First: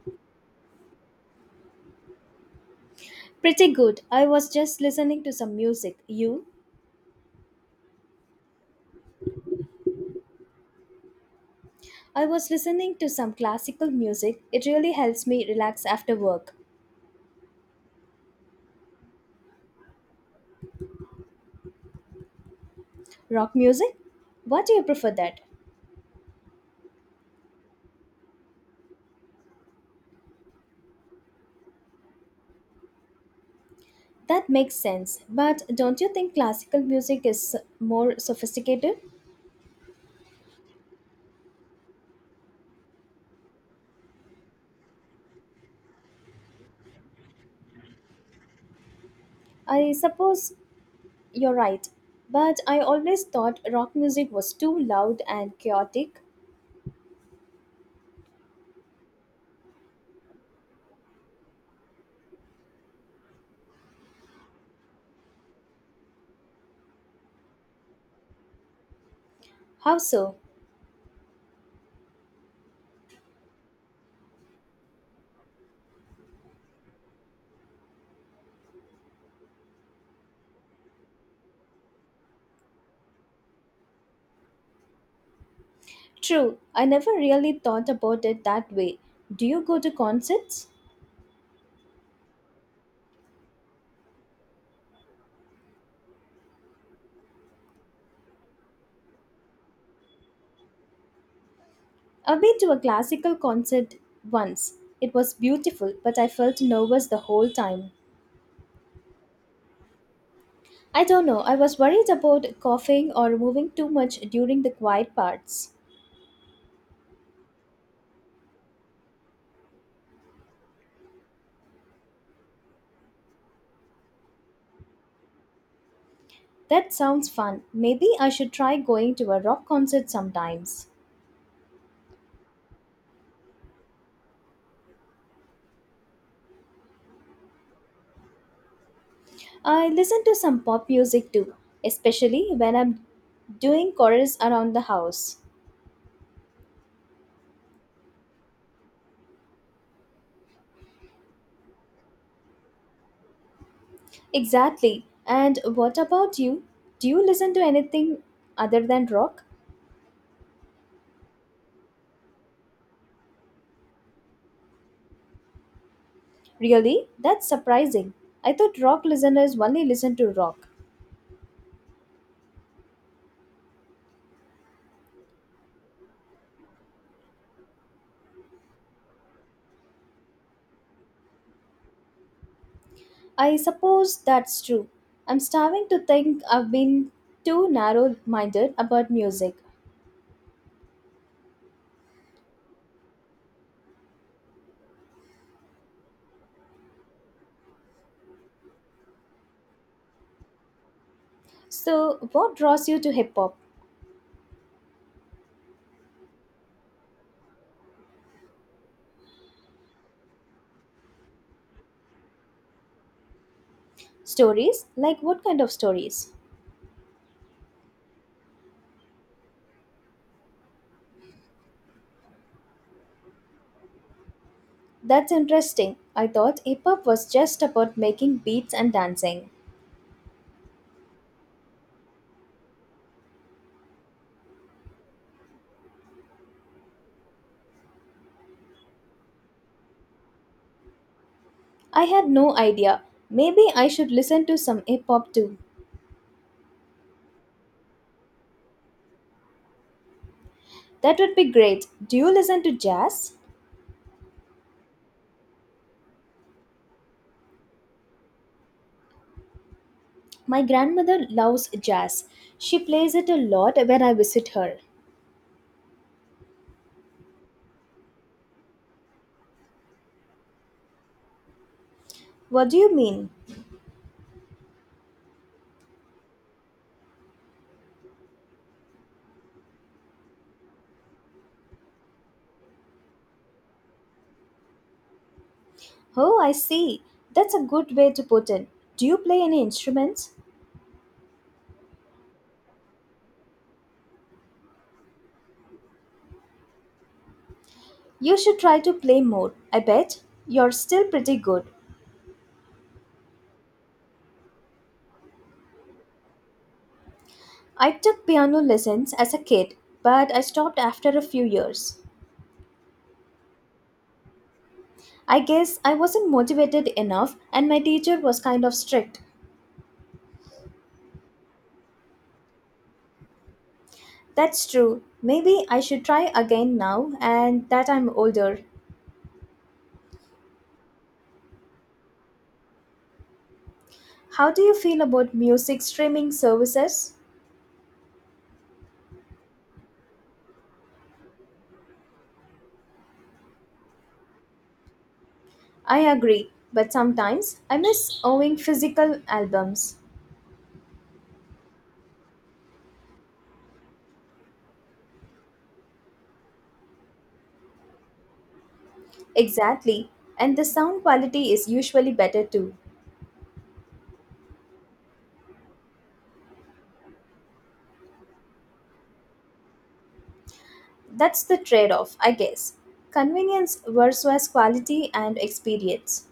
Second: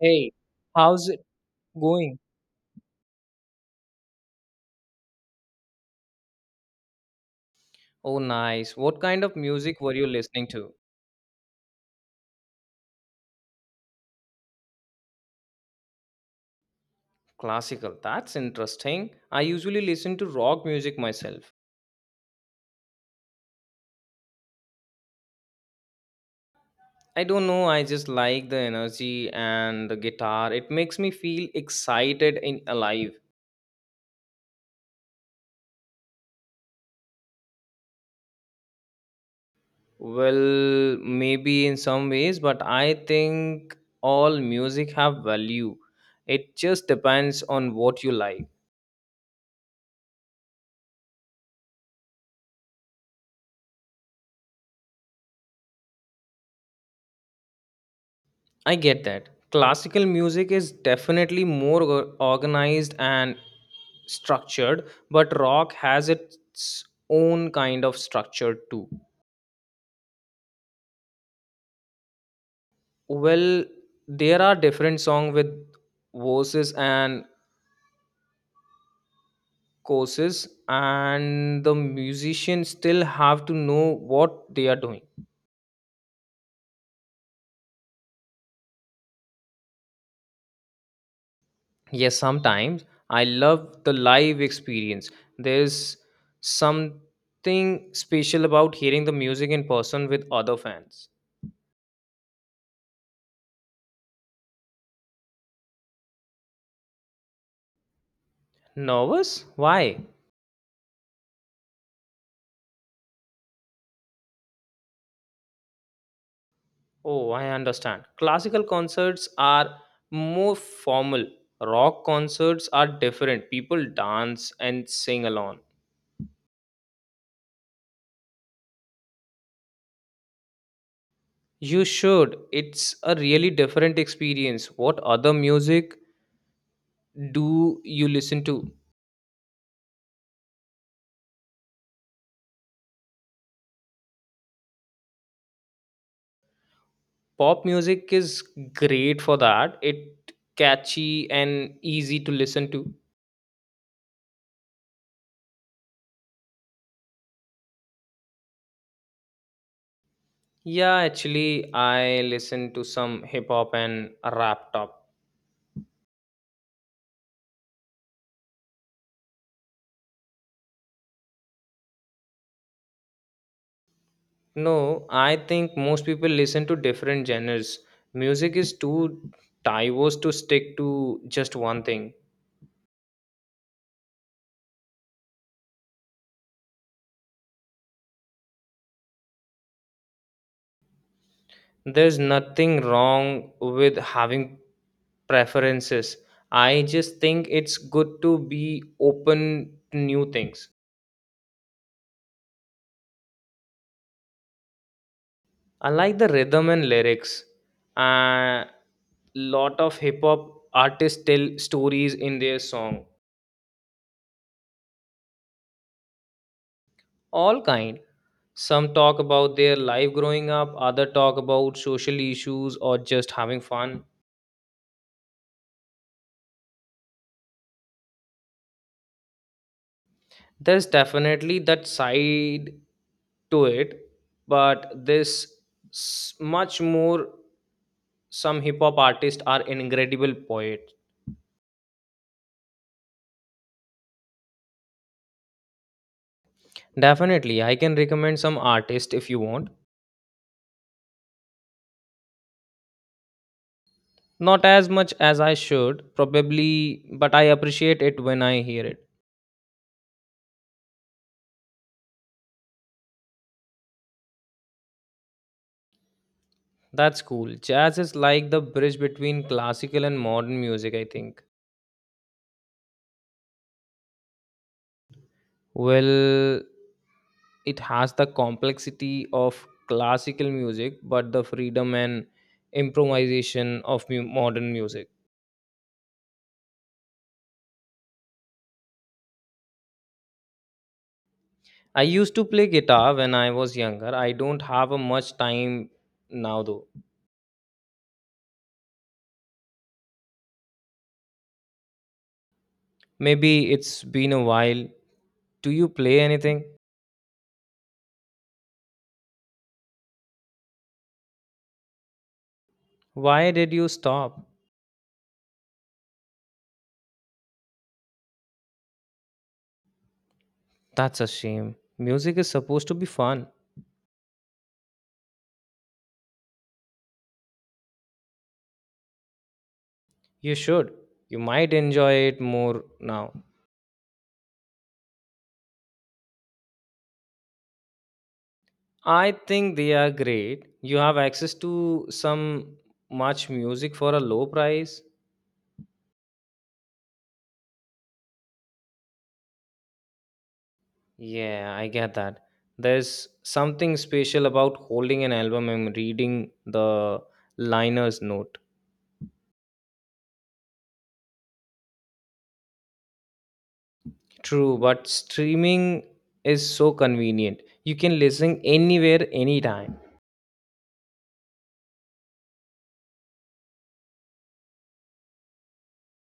Hey, how's it going? Pretty good. I was just listening to some music. You? Oh, nice. What kind of music were you listening to? I was listening to some classical music. It really helps me relax after work. Classical. That's interesting. I usually listen to rock music myself. Rock music? What do you prefer that? I don't know, I just like the energy and the guitar. It makes me feel excited and alive. That makes sense. But don't you think classical music is more sophisticated? Well, maybe in some ways, but I think all music have value. It just depends on what you like. I suppose you're right. But I always thought rock music was too loud and chaotic. I get that. Classical music is definitely organized and structured, but rock has its own kind of structure too. How so? Well, there are different songs with verses and courses, and the musicians still have to know what they are doing. True. I never really thought about it that way. Do you go to concerts? Yes, sometimes I love the live experience. There's something special about hearing the music in person with other fans. I've been to a classical concert once. It was beautiful, but I felt nervous the whole time. Nervous? Why? I don't know, I was worried about coughing or moving too much during the quiet parts. Oh, I understand. Classical concerts are more formal. Rock concerts are different. People dance and sing along. That sounds fun. Maybe I should try going to a rock concert sometimes. You should. It's a really different experience. What other music do you listen to? I listen to some pop music too, especially when I'm doing chorus around the house. Pop music is great for that. It catchy and easy to listen to. Exactly. And what about you? Do you listen to anything other than rock? Yeah, actually I listen to some hip hop and rap top. Really? That's surprising. I thought rock listeners only listen to rock. No, I think most people listen to different genres. Music is too diverse to stick to just one thing. I suppose that's true. I'm starting to think I've been too narrow minded about music. There's nothing wrong with having preferences. I just think it's good to be open to new things. So, what draws you to hip hop? I like the rhythm and lyrics. A lot of hip hop artists tell stories in their song. Stories? Like what kind of stories? All kind, some talk about their life growing up, other talk about social issues or just having fun. That's interesting. I thought hip hop was just about making beats and dancing. There's definitely that side to it, but much more. Some hip hop artists are incredible poets. I had no idea. Maybe I should listen to some hip hop too. Definitely, I can recommend some artists if you want. That would be great. Do you listen to jazz? Not as much as I should probably, but I appreciate it when I hear it. My grandmother loves jazz. She plays it a lot when I visit her. That's cool. Jazz is like the bridge between classical and modern music, I think. What do you mean? Well, it has the complexity of classical music, but the freedom and improvisation of modern music. Oh, I see. That's a good way to put it. Do you play any instruments? I used to play guitar when I was younger. I don't have a much time now, though. You should try to play more. I bet you're still pretty good. Maybe it's been a while. Do you play anything? I took piano lessons as a kid, but I stopped after a few years. Why did you stop? I guess I wasn't motivated enough and my teacher was kind of strict. That's a shame. Music is supposed to be fun. That's true. Maybe I should try again now and that I'm older. You should. You might enjoy it more now. How do you feel about music streaming services? I think they are great. You have access to some much music for a low price. I agree, but sometimes I miss owning physical albums. Yeah, I get that. There's something special about holding an album and reading the liner's note. Exactly, and the sound quality is usually better too. True, but streaming is so convenient. You can listen anywhere, anytime. That's the trade off, I guess. Convenience versus quality and experience.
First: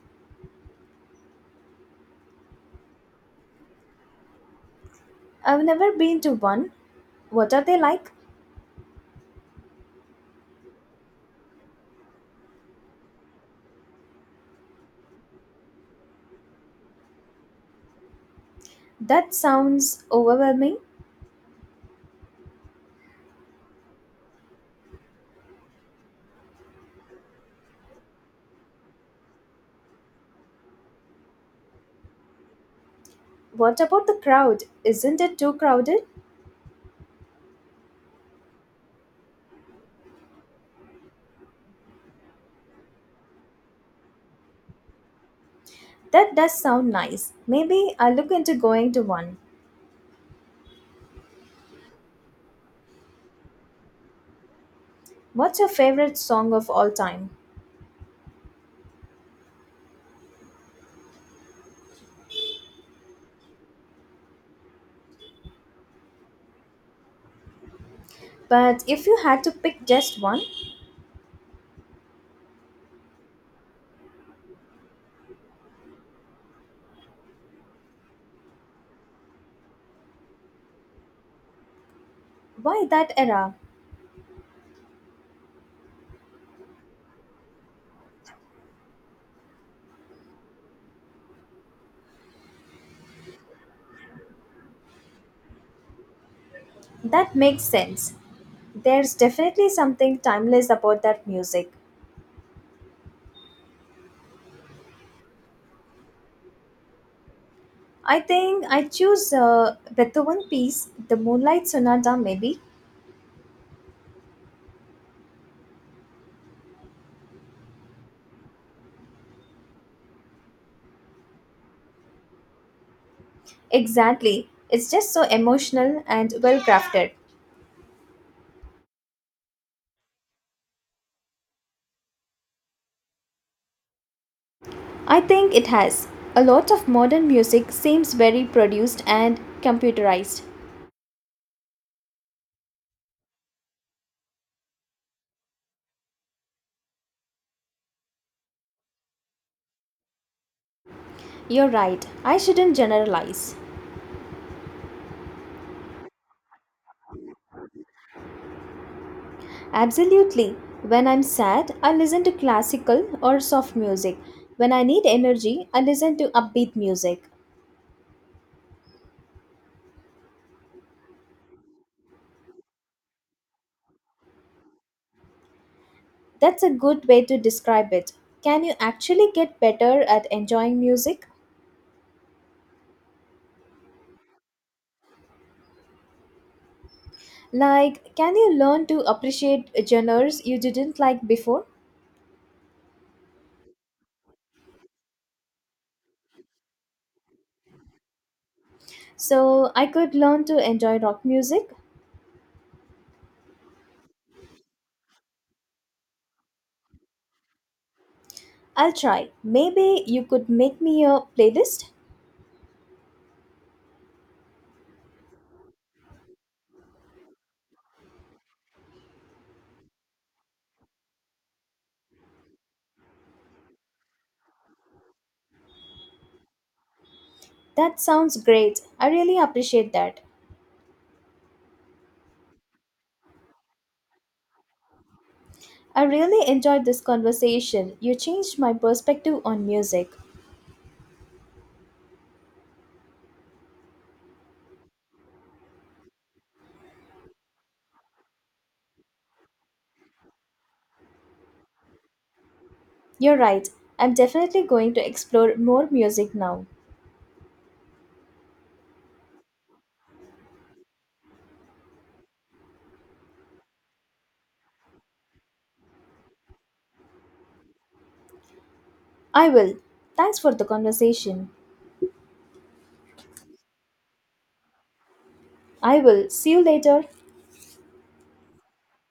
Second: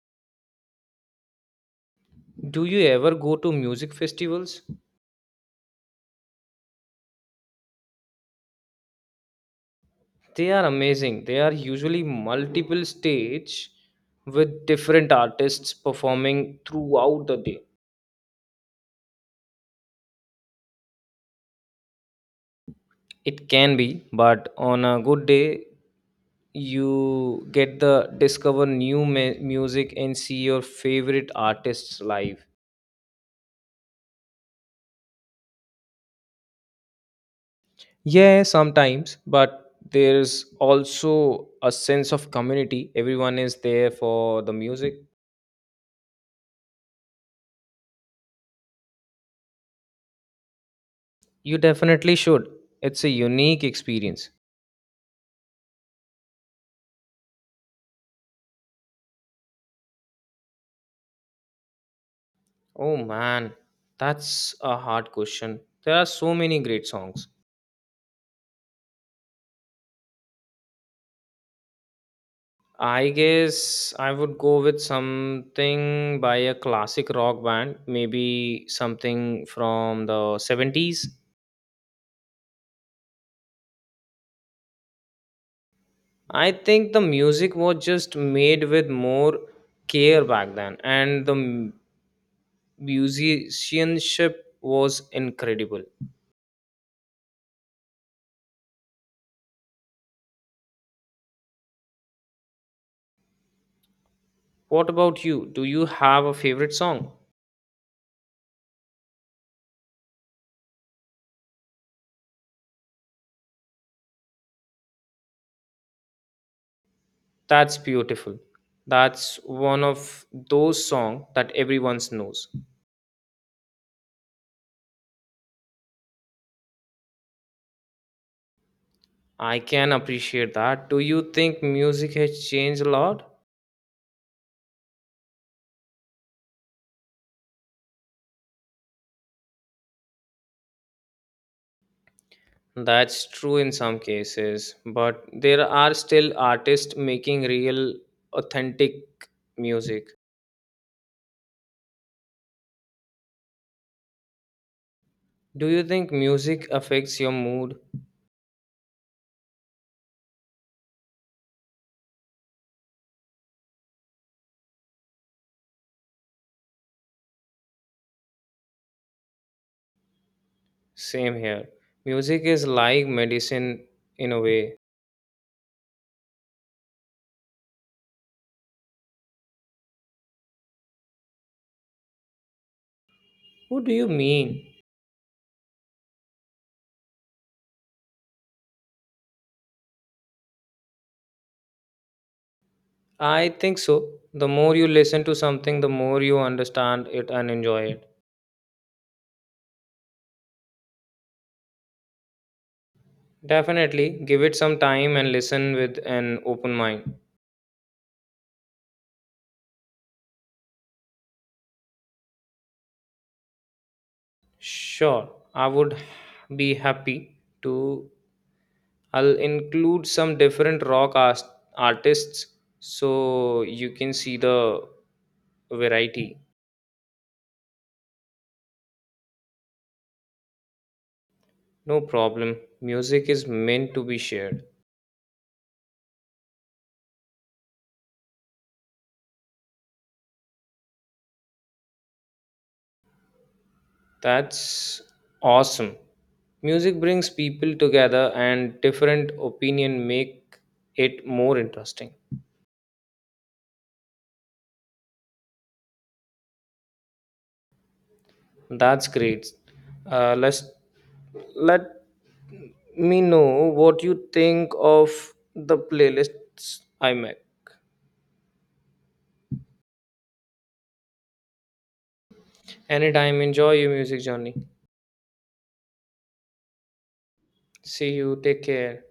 Do you ever go to music festivals? I've never been to one. What are they like? They are amazing. They are usually multiple stage with different artists performing throughout the day. That sounds overwhelming. It can be, but on a good day, you get the discover music and see your favorite artists live. What about the crowd? Isn't it too crowded? Yeah, sometimes, but there's also a sense of community. Everyone is there for the music. That does sound nice. Maybe I'll look into going to one. You definitely should. It's a unique experience. What's your favorite song of all time? Oh man, that's a hard question. There are so many great songs. But if you had to pick just one, I guess I would go with something by a classic rock band, maybe something from the 70s. why that era? I think the music was just made with more care back then, and the musicianship was incredible. That makes sense. There's definitely something timeless about that music. What about you? Do you have a favorite song? I think I choose Beethoven piece, the Moonlight Sonata, maybe. That's beautiful. That's one of those songs that everyone knows. Exactly. It's just so emotional and well crafted. I can appreciate that. Do you think music has changed a lot? I think it has. A lot of modern music seems very produced and computerized. That's true in some cases, but there are still artists making real, authentic music. You're right. I shouldn't generalize. Do you think music affects your mood? Absolutely. When I'm sad, I listen to classical or soft music. When I need energy, I listen to upbeat music. Same here. Music is like medicine in a way. That's a good way to describe it. Can you actually get better at enjoying music? What do you mean? Like, can you learn to appreciate genres you didn't like before? I think so. The more you listen to something, the more you understand it and enjoy it. So, I could learn to enjoy rock music? Definitely, give it some time and listen with an open mind. I'll try. Maybe you could make me a playlist? Sure, I would be happy to. I'll include some different artists so you can see the variety. That sounds great. I really appreciate that. No problem. Music is meant to be shared. I really enjoyed this conversation. You changed my perspective on music. That's awesome. Music brings people together, and different opinion make it more interesting. You're right. I'm definitely going to explore more music now. That's great. Let's let me know what you think of the playlists I make. I will. Thanks for the conversation. Anytime, enjoy your music journey. I will. See you later. See you. Take care.